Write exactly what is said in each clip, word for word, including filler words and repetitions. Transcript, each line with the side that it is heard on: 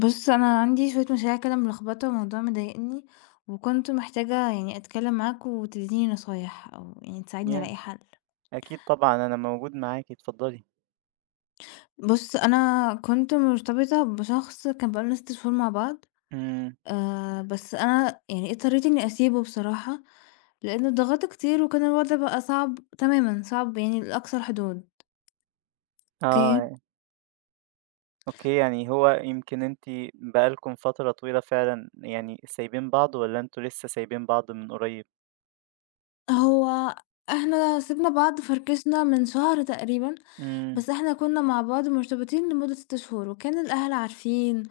left: بُص، أنا عندي شوية مشاريع كده ملخبطة والموضوع مضايقني، وكنت محتاجة يعني أتكلّم معاك وتدّيني نصايح أو يعني تساعدني
right: ياه!
left: ألاقي حل.
right: أكيد طبعًا، أنا موجود معاكِ، اتفضلي.
left: بُص، أنا كنت مرتبطة بشخص كان بقى لنا ست شهور مع بعض،
right: إمم،
left: آآ بس أنا يعني اضطريت إنّي أسيبه بصراحة، لإن اتضغطت كتير وكان الوضع بقى صعب تمامًا، صعب يعني لأقصى الحدود. أوكي.
right: آه، أوكي، يعني هو يمكن أنتِ بقى لكم فترة طويلة فعلًا يعني سايبين بعض والّا أنتم لسه سايبين بعض من قريب؟
left: هو إحنا سِبنا بعض فركشنا من شهر تقريبًا،
right: إمم،
left: بس إحنا كنا مع بعض مرتبطين لمدة ست شهور، وكان الأهل عارفين،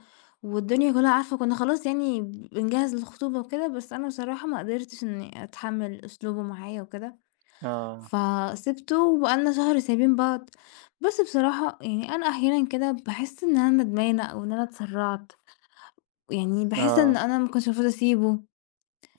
left: والدنيا كلها عارفة، كنا خلاص يعني بنجهّز للخطوبة وكده، بس أنا بصراحة ما قدرتش إني أتحمّل أسلوبه معايا وكده،
right: آه،
left: فسِبته وبقالنا شهر سايبين بعض. بس بصراحة يعني أنا أحيانًا كده باحس إن أنا ندمانة أو إن أنا اتسرّعت، يعني باحس إن
right: آه.
left: أنا ما كنتش المفروض أسيبه،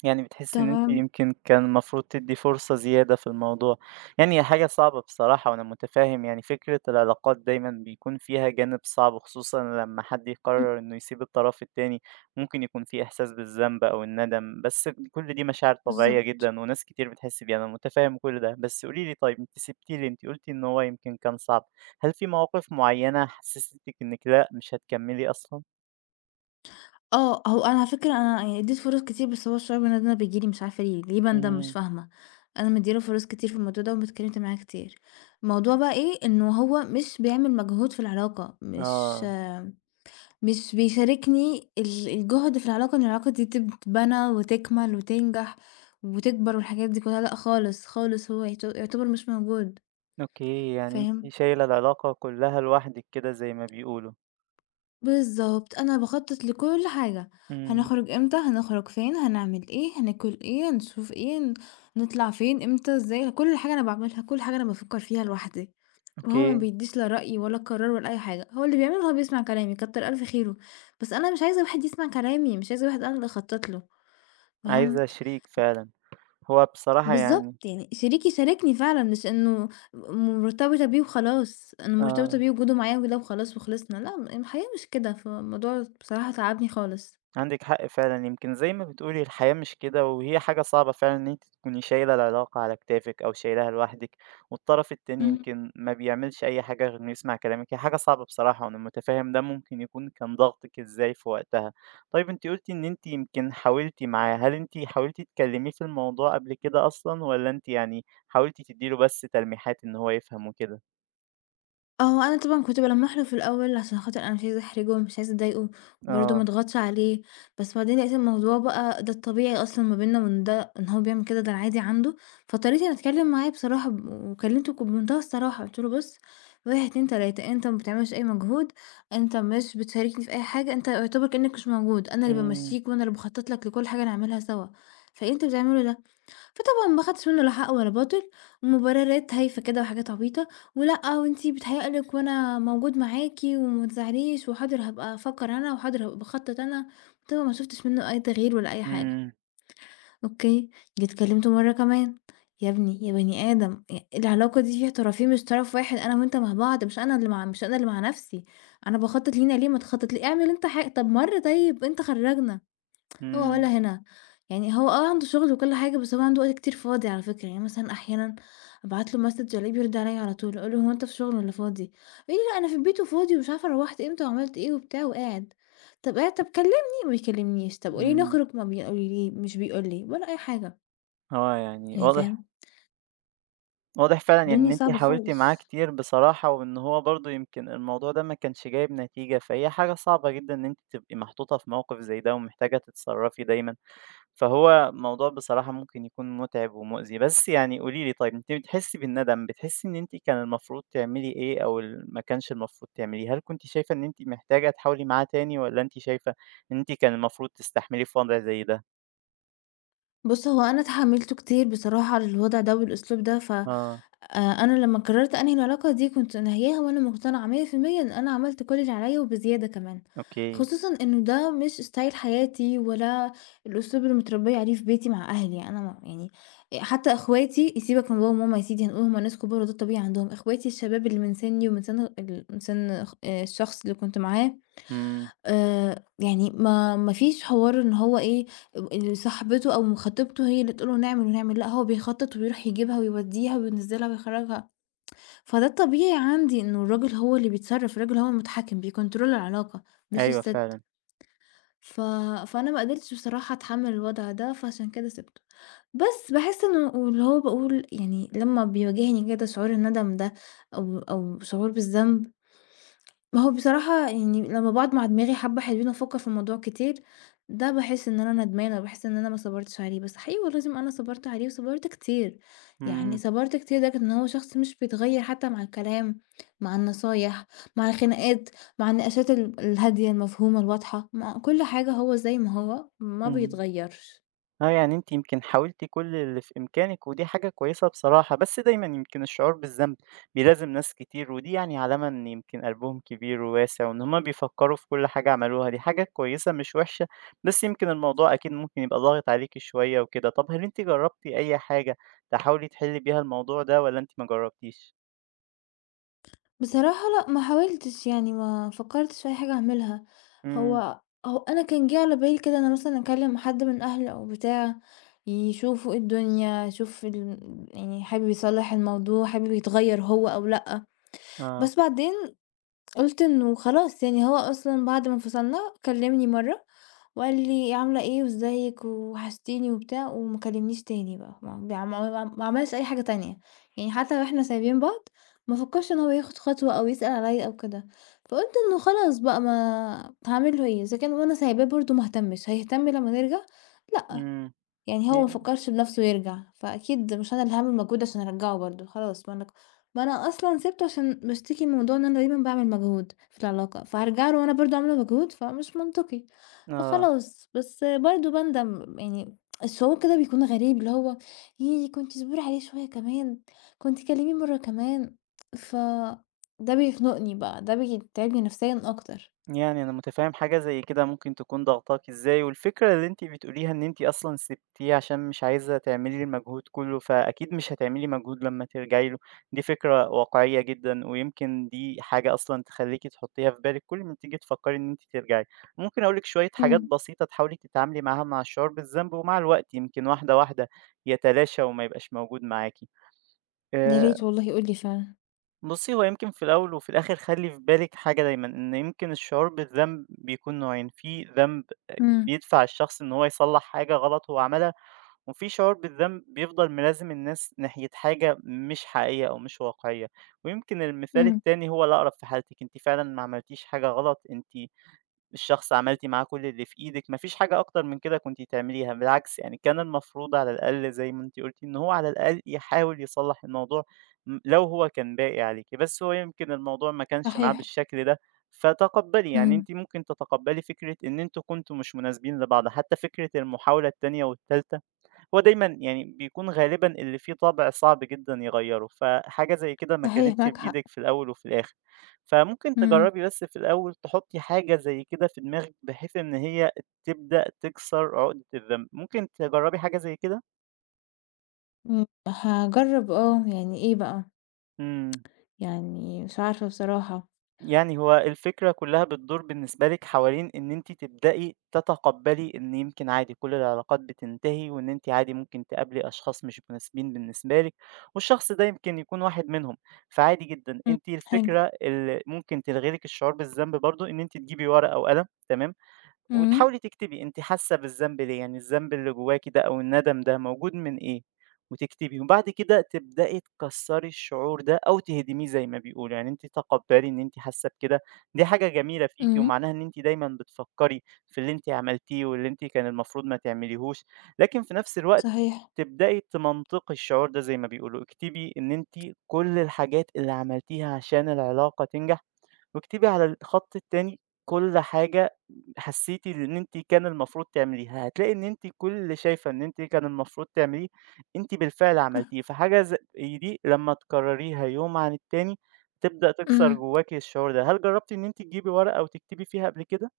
right: يعني بتحسي إن أنتِ
left: تمام؟
right: يمكن كان المفروض تدّي فرصة زيادة في الموضوع، يعني هي حاجة صعبة بصراحة وأنا متفهم يعني فكرة العلاقات دايمًا بيكون فيها جانب صعب، خصوصًا لمّا حد
left: إمم،
right: يقرر إنه يسيب الطرف التاني، ممكن يكون في إحساس بالذنب أو الندم، بس كل دي مشاعر طبيعية
left: بالضبط.
right: جدًا وناس كتير بتحس بيها، أنا متفهم كل ده، بس قولي لي طيب أنتِ سِبتِ لي، أنتِ قُلتِ إن هو يمكن كان صعب، هل في مواقف معينة حسستِك إنِك لأ مش هتكمّلي أصلًا؟
left: آه، هو أنا على فكرة أنا يعني ادّيت فرص كتير، بس هو الشعور بالندم ده بييجي لي مش عارفة ليه، ليه باندم مش
right: إمم،
left: فاهمة، أنا مدّية له فرص كتير في الموضوع ده، واتكلمت معاه كتير. الموضوع بقى إيه، إنه هو مش بيعمل مجهود في العلاقة، مش
right: آه.
left: آه، مش بيشاركني ال الجهد في العلاقة، إن العلاقة دي تتبنى وتكمل وتنجح وتكبر والحاجات دي كلها، لأ خالص، خالص هو يعت يعتبر مش موجود،
right: أوكي، يعني أنتِ
left: فاهم؟
right: شايلة العلاقة كلّها لوحدِك كده زي ما بيقولوا.
left: بالضبط، أنا باخطّط لكل حاجة،
right: إمم،
left: هنخرج إمتى، هنخرج فين، هنعمل إيه، هناكل إيه، هنشوف إيه، ن نطلع فين، إمتى، إزاي، كل حاجة أنا باعملها، كل حاجة أنا بافكّر فيها لوحدي، وهو ما
right: أوكي،
left: بيدّيش لا رأي ولا قرار ولا أي حاجة، هو اللي بيعمله هو بيسمع كلامي كتّر ألف خيره، بس أنا مش عايزة واحد يسمع كلامي، مش عايزة واحد أنا اللي أخطّط له،
right: عايزة
left: فهمت؟
right: شريك فعلًا. هو بصراحة
left: بالضبط،
right: يعني
left: يعني شريكي شاركني فعلًا مش إنه م مرتبطة بيه وخلاص، أنا مرتبطة
right: آه.
left: بيه وجوده معايا وكده وخلاص وخلصنا، لأ، م الحقيقة مش كده، فالموضوع بصراحة تعبني خالص.
right: عندِك حق فعلًا، يمكن زي ما بتقولي الحياة مش كده، وهي حاجة صعبة فعلًا إن أنتِ تكوني شايلة العلاقة على كتافِك أو شايلاها لوحدِك، والطرف التاني
left: إمم.
right: يمكن ما بيعملش أي حاجة غير إنه يسمع كلامِك، هي حاجة صعبة بصراحة، وأنا متفهم ده ممكن يكون كان ضغطِك إزاي في وقتها. طيب أنتِ قُلتِ إن أنتِ يمكن حاولتِ معاه، هل أنتِ حاولتِ تكلميه في الموضوع قبل كده أصلًا، والّا أنتِ يعني حاولتِ تدّي له بس تلميحات إن هو يفهم وكده؟
left: آه، أنا طبعًا كنت بالمّح له في الأول عشان خاطر أنا مش عايزة أحرجه ومش عايزة أضايقه، وبرضه ما
right: آه،
left: أضغطش عليه، بس بعدين لقيت الموضوع بقى ده الطبيعي أصلًا ما بيننا وإن ده إن هو بيعمل كده ده العادي عنده، فاضطريت إني أتكلم معاه بصراحة ب وكلمته ك بمنتهى الصراحة، قُلت له: "بُص، واحد، اتنين، تلاتة أنت ما بتعملش أي مجهود، أنت مش بتشاركني في أي حاجة، أنت يعتبر كإنك مش موجود، أنا اللي
right: إمم،
left: بامشّيك وأنا اللي باخطط لك لكل حاجة نعملها سوا، فإيه اللي أنت بتعمله ده؟" فطبعًا ما خدتش منه لا حق ولا باطل، مبررات هايفة كده وحاجات عبيطة، ولأ وأنتِ بيتهيأ لِك وأنا موجود معاكِ وما تزعليش، وحاضر هابقى أفكّر أنا، وحاضر هابقى باخطط أنا، طبعًا ما شُفتش منه أي تغيير ولا أي حاجة.
right: إمم،
left: أوكي، جيت كلّمته مرّة كمان، يا ابني يا بني آدم ي العلاقة دي فيها طرفين مش طرف واحد، أنا وأنت مع بعض مش أنا اللي مع مش أنا اللي مع نفسي، أنا باخطط لينا ليه ما تخطط لي اعمل أنت حاج طب مرّة طيب أنت خرّجنا. هو ولا
right: إمم،
left: هنا، يعني هو آه عنده شغل وكل حاجة، بس هو عنده وقت كتير فاضي على فكرة، يعني مثلًا أحيانًا أبعت له مسج ألاقيه بيرد عليَّ على طول، أقول له: "هو أنت في شغل والّا فاضي؟" يقول لي: "لأ أنا في البيت وفاضي ومش عارفة روّحت إمتى وعملت إيه وبتاع وقاعد." طب قاعد، طب كلمني، ما بيكلمنيش، طب قولي
right: إمم،
left: نخرج، ما بيقولي لي، مش بيقول لي، ولا أي حاجة،
right: آه يعني
left: يعني فاهم؟
right: واضح واضح فعلًا يعني
left: الدنيا
right: إن أنتِ
left: صعبة
right: حاولتِ معاه
left: خالص.
right: كتير بصراحة، وإن هو برضه يمكن الموضوع ده ما كانش جايب نتيجة، فهي حاجة صعبة جدًا إن أنتِ تبقي محطوطة في موقف زي ده ومحتاجة تتصرّفي دايمًا، فهو موضوع بصراحة ممكن يكون متعب ومؤذي. بس يعني قولي لي طيب أنتِ بتحسّي بالندم، بتحسّي إن أنتِ كان المفروض تعملي إيه أو ال ما كانش المفروض تعمليه؟ هل كنتِ شايفة إن أنتِ محتاجة تحاولي معاه تاني والّا أنتِ شايفة إن أنتِ كان المفروض تستحمليه في وضع زي ده؟
left: بُص، هو أنا اتحمّلته كتير بصراحة على الوضع ده والأسلوب ده، ف آآ
right: آه،
left: أنا لمّا قررت أنهي العلاقة دي كنت ناهياها وأنا مقتنعة مية في المية إن أنا عملت كل اللي عليَّ وبزيادة كمان،
right: أوكي،
left: خصوصًا إنه ده مش ستايل حياتي ولا الأسلوب اللي متربية عليه في بيتي مع أهلي، أنا ما يعني آآ حتى أخواتي سيبك من بابا وماما يا سيدي هنقول هُم ناس كبار وده الطبيعي عندهم، أخواتي الشباب اللي من سني ومن سن ال من سن خ آآ الشخص اللي كنت معاه،
right: إمم،
left: آآ، يعني ما ما فيش حوار إن هو إيه، ال صاحبته أو خطيبته هي اللي تقول له نعمل ونعمل، لأ هو بيخطط ويروح يجيبها ويوديها وينزّلها ويخرّجها، فده الطبيعي عندي إنه الراجل هو اللي بيتصرّف، الراجل هو المتحكم بيكنترول العلاقة مش
right: أيوه
left: الست،
right: فعلًا،
left: ف فأنا ما قدرتش بصراحة أتحمّل الوضع ده، فعشان كده سِبته. بس باحس إنه واللي هو باقول يعني لمّا بيواجهني كده شعور الندم ده أو أو شعور بالذنب ما هو بصراحة يعني لمّا باقعد مع دماغي حبّة حلوين وأفكّر في الموضوع كتير، ده باحس إن أنا ندمانة، باحس إن أنا ما صبرتش عليه، بس حقيقي والله لازم أنا صبرت عليه وصبرت كتير، يعني
right: إمم،
left: صبرت كتير لدرجة إن هو شخص مش بيتغيّر حتى مع الكلام، مع النصايح، مع الخناقات، مع النقاشات ال الهادية المفهومة الواضحة، مع كل حاجة هو زي ما هو ما
right: إمم.
left: بيتغيّرش.
right: آه، يعني أنتِ يمكن حاولتِ كل اللي في إمكانِك، ودي حاجة كويسة بصراحة، بس دايمًا يمكن الشعور بالذنب بيلازم ناس كتير، ودي يعني علامة إن يمكن قلبهم كبير وواسع، وإن هُم بيفكّروا في كل حاجة عملوها، دي حاجة كويسة مش وحشة، بس يمكن الموضوع أكيد ممكن يبقى ضاغط عليكِ شوية وكده. طَب هل أنتِ جرّبتِ أي حاجة تحاولي تحلّي بيها الموضوع ده والّا أنتِ ما جرّبتيش؟
left: بصراحة لأ، ما حاولتش يعني ما فكّرتش في أي حاجة أعملها،
right: إمم،
left: هو هو أنا كان جه على بالي كده أنا مثلًا أكلّم حد من أهلي أو بتاع، يشوفوا إيه الدنيا، يشوف ال يعني حابب يصلّح الموضوع، حابب يتغيّر هو أو لأ،
right: آه،
left: بس بعدين قُلت إنه خلاص يعني هو أصلًا بعد ما انفصلنا كلّمني مرّة وقال لي: "عاملة إيه وإزيِك وحشتيني،" وبتاع وما كلّمنيش تاني بقى، ما بيع ما ما عملش أي حاجة تانية، يعني حتى وإحنا سايبين بعض ما فكّرش إن هو ياخد خطوة أو يسأل عليّا أو كده، فقُلت إنه خلاص بقى ما هاعمل له إيه، إذا كان وأنا سايباه برضه ما اهتمش، هيهتم لمّا نرجع؟ لأ.
right: إمم،
left: يعني
right: ي
left: هو ما فكّرش بنَفْسه يرجع، فأكيد مش أنا اللي هاعمل مجهود عشان أرجّعه برضه، خلاص ما أنا ك ما أنا أصلًا سِبته عشان باشتكي من موضوع إن أنا دايمًا باعمل مجهود في العلاقة، فهارجع له وأنا برضه عاملة مجهود، فمش منطقي،
right: آه.
left: فخلاص. بس برضه باندم يعني الشعور كده بيكون غريب، اللي هو ييه كنتِ اصبري عليه شوية كمان، كنتِ كلّميه مرّة كمان، ف ده بيخنقني بقى، ده بيتعبني نفسيًا أكتر.
right: يعني أنا متفهم حاجة زي كده ممكن تكون ضاغطاكِ إزاي، والفكرة اللي أنتِ بتقوليها إن أنتِ أصلًا سِبتيه عشان مش عايزة تعملي المجهود كله، فأكيد مش هتعملي مجهود لمّا ترجعي له، دي فكرة واقعية جدًا، ويمكن دي حاجة أصلًا تخلّيكِ تحطيها في بالِك كل ما تيجي تفكري إن أنتِ ترجعي. ممكن أقول لِك شوية حاجات
left: إمم.
right: بسيطة تحاولي تتعاملي معاها مع الشعور بالذنب، ومع الوقت يمكن واحدة واحدة يتلاشى وما يبقاش موجود معاكِ.
left: يا
right: آآ
left: ريت والله يقول لي فعلًا.
right: بُصّي، هو يمكن في الأول وفي الآخر خلّي في بالِك حاجة دايمًا، إن يمكن الشعور بالذنب بيكون نوعين، في ذنب
left: إمم،
right: بيدفع الشخص إن هو يصلّح حاجة غلط هو عملها، وفي شعور بالذنب بيفضل ملازم الناس ناحية حاجة مش حقيقية أو مش واقعية، ويمكن المثال
left: إمم،
right: التاني هو الأقرب في حالتِك، أنتِ فعلًا ما عملتيش حاجة غلط، أنتِ الشخص عملتِ معاه كل اللي في إيدِك، ما فيش حاجة أكتر من كده كنتِ تعمليها، بالعكس يعني كان المفروض على الأقل زي ما أنتِ قلتِ إن هو على الأقل يحاول يصلّح الموضوع م لو هو كان باقي عليكِ، بس هو يمكن الموضوع ما كانش معاه
left: صحيح،
right: بالشكل ده، فتقبّلي، يعني
left: إمم،
right: أنتِ ممكن تتقبّلي فكرة إن أنتم كنتم مش مناسبين لبعض، حتى فكرة المحاولة التانية والتالتة هو دايمًا يعني بيكون غالبًا اللي فيه طبع صعب جدًا يغيّره، فحاجة زي كده ما
left: صحيح
right: كانتش
left: معاك حق.
right: بإيدِك في الأول وفي الآخر، فممكن
left: إمم.
right: تجرّبي بس في الأول تحطّي حاجة زي كده في دماغِك بحيث إن هي تبدأ تكسر عقدة الذنب، ممكن تجرّبي حاجة زي كده؟
left: إمم، هاجرّب آه، يعني إيه بقى،
right: إمم.
left: يعني مش عارفة بصراحة.
right: يعني هو الفكرة كلّها بتدور بالنسبة لِك حوالين إن أنتِ تبدئي تتقبّلي إن يمكن عادي كل العلاقات بتنتهي، وإن أنتِ عادي ممكن تقابلي أشخاص مش مناسبين بالنسبة لِك، والشخص ده يمكن يكون واحد منهم، فعادي جدًا.
left: إمم،
right: أنتِ
left: حلو.
right: الفكرة اللي ممكن تلغي لِك الشعور بالذنب برضه إن أنتِ تجيبي ورقة وقلم تمام،
left: إمم،
right: وتحاولي تكتبي أنتِ حاسة بالذنب ليه، يعني الذنب اللي جواكِ ده أو الندم ده موجود من إيه، وتكتبي، وبعد كده تبدئي تكسّري الشعور ده أو تهدميه زي ما بيقولوا، يعني أنتِ تقبّلي إن أنتِ حاسة بكده، دي حاجة جميلة فيكِ
left: إمم.
right: ومعناها إن أنتِ دايمًا بتفكّري في اللي أنتِ عملتيه واللي أنتِ كان المفروض ما تعمليهوش، لكن في نفس الوقت
left: صحيح.
right: تبدئي تمنطقي الشعور ده زي ما بيقولوا، اكتبي إن أنتِ كل الحاجات اللي عملتيها عشان العلاقة تنجح واكتبي على الخط التاني كل حاجة حسيتِ إن أنتِ كان المفروض تعمليها، هتلاقي إن أنتِ كل اللي شايفة إن أنتِ كان المفروض تعمليه، أنتِ بالفعل عملتيه، فحاجة زي دي لمّا تكرريها يوم عن التاني، تبدأ تكسر
left: إمم.
right: جواكِ الشعور ده، هل جربتِ إن أنتِ تجيبي ورقة وتكتبي فيها قبل كده؟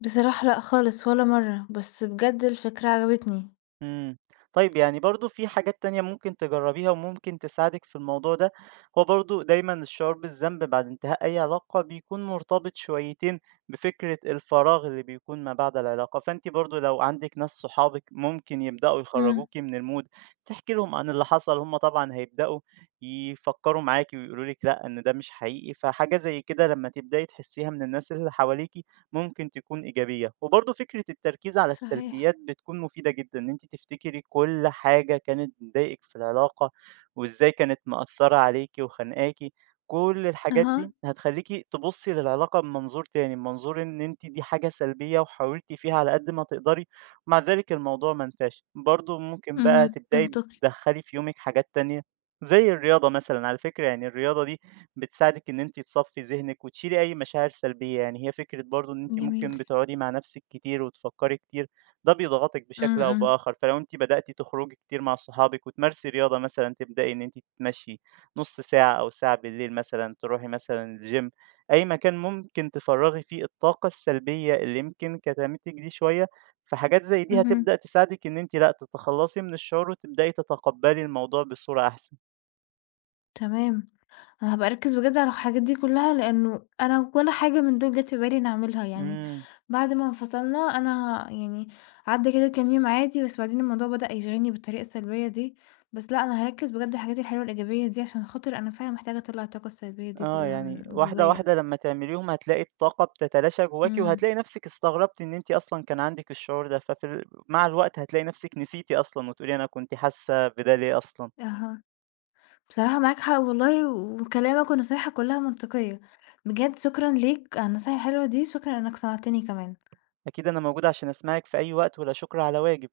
left: بصراحة لأ خالص ولا مرّة، بس بجد الفكرة عجبتني.
right: إمم. طيب يعني برضه في حاجات تانية ممكن تجرّبيها وممكن تساعدِك في الموضوع ده، هو برضه دايمًا الشعور بالذنب بعد انتهاء أي علاقة بيكون مرتبط شويتين بفكرة الفراغ اللي بيكون ما بعد العلاقة، فأنتِ برضه لو عندِك ناس صحابِك ممكن يبدأوا
left: إمم،
right: يخرّجوكِ من الmood، تحكي لهم عن اللي حصل، هم طبعًا هيبدأوا يفكّروا معاكِ ويقولوا لِك لأ، إن ده مش حقيقي، فحاجة زي كده لمّا تبدئي تحسّيها من الناس اللي حواليكِ ممكن تكون إيجابية، وبرضه فكرة التركيز على
left: صحيح.
right: السلبيات بتكون مفيدة جدًا، إن أنتِ تفتكري كل حاجة كانت بتضايقِك في العلاقة، وإزاي كانت مأثرة عليكِ وخانقاكِ، كل الحاجات
left: أها،
right: دي هتخليكِ تبصي للعلاقة بمنظور تاني، بمنظور إن أنتِ دي حاجة سلبية وحاولتِ فيها على قد ما تقدري، ومع ذلك الموضوع ما نفعش، برضه ممكن بقى
left: اهم.
right: تبدئي
left: منطقي.
right: تدخّلي في يومِك حاجات تانية، زي الرياضة مثلًا، على فكرة يعني الرياضة دي بتساعدِك إن أنتِ تصفّي ذهنِك وتشيلي أي مشاعر سلبية، يعني هي فكرة برضه إن أنتِ
left: جميل.
right: ممكن بتقعدي مع نفسِك كتير وتفكّري كتير، ده بيضغطِك
left: إمم،
right: بشكل أو
left: إمم.
right: بآخر، فلو أنتِ بدأتِ تخرجي كتير مع صحابِك وتمارسي رياضة مثلًا، تبدئي إن أنتِ تتمشي نُص ساعة أو ساعة بالليل مثلًا، تروحي مثلًا الgym، أي مكان ممكن تفرّغي فيه الطاقة السلبية اللي يمكن كتمتِك دي شوية، فحاجات زي دي
left: اهم.
right: هتبدأ تساعدِك إن أنتِ لأ، تتخلّصي من الشعور وتبدئي تتقبّلي الموضوع بصورة أحسن.
left: تمام. هابقى أركّز بجد على الحاجات دي كلّها، لإنه أنا ولا حاجة من دول جات في بالي إني أعملها يعني،
right: إمم.
left: بعد ما انفصلنا أنا يعني عدّى كده كام يوم عادي، بس بعدين الموضوع بدأ يشغلني بالطريقة السلبية دي، بس لأ أنا هاركّز بجد على الحاجات الحلوة الإيجابية دي، عشان خاطر أنا فعلًا محتاجة أطلّع الطاقة السلبية دي
right: آه،
left: كلّها من
right: يعني واحدة،
left: جوّايا.
right: واحدة لمّا تعمليهم هتلاقي الطاقة بتتلاشى جواكِ،
left: إمم،
right: وهتلاقي نفسِك استغربتِ إن أنتِ أصلًا كان عندِك الشعور ده، ففي ال مع الوقت هتلاقي نفسِك نسيتِ أصلًا، وتقولي أنا كنت حاسة بده ليه أصلًا.
left: أها، بصراحة معاك حق والله، وكلامك ونصايحك كلّها منطقية، بجد شكرًا ليك على النصايح الحلوة دي، شكرًا إنك سمعتني كمان.
right: أكيد أنا موجودة عشان أسمعِك في أي وقت، ولا شكر على واجب.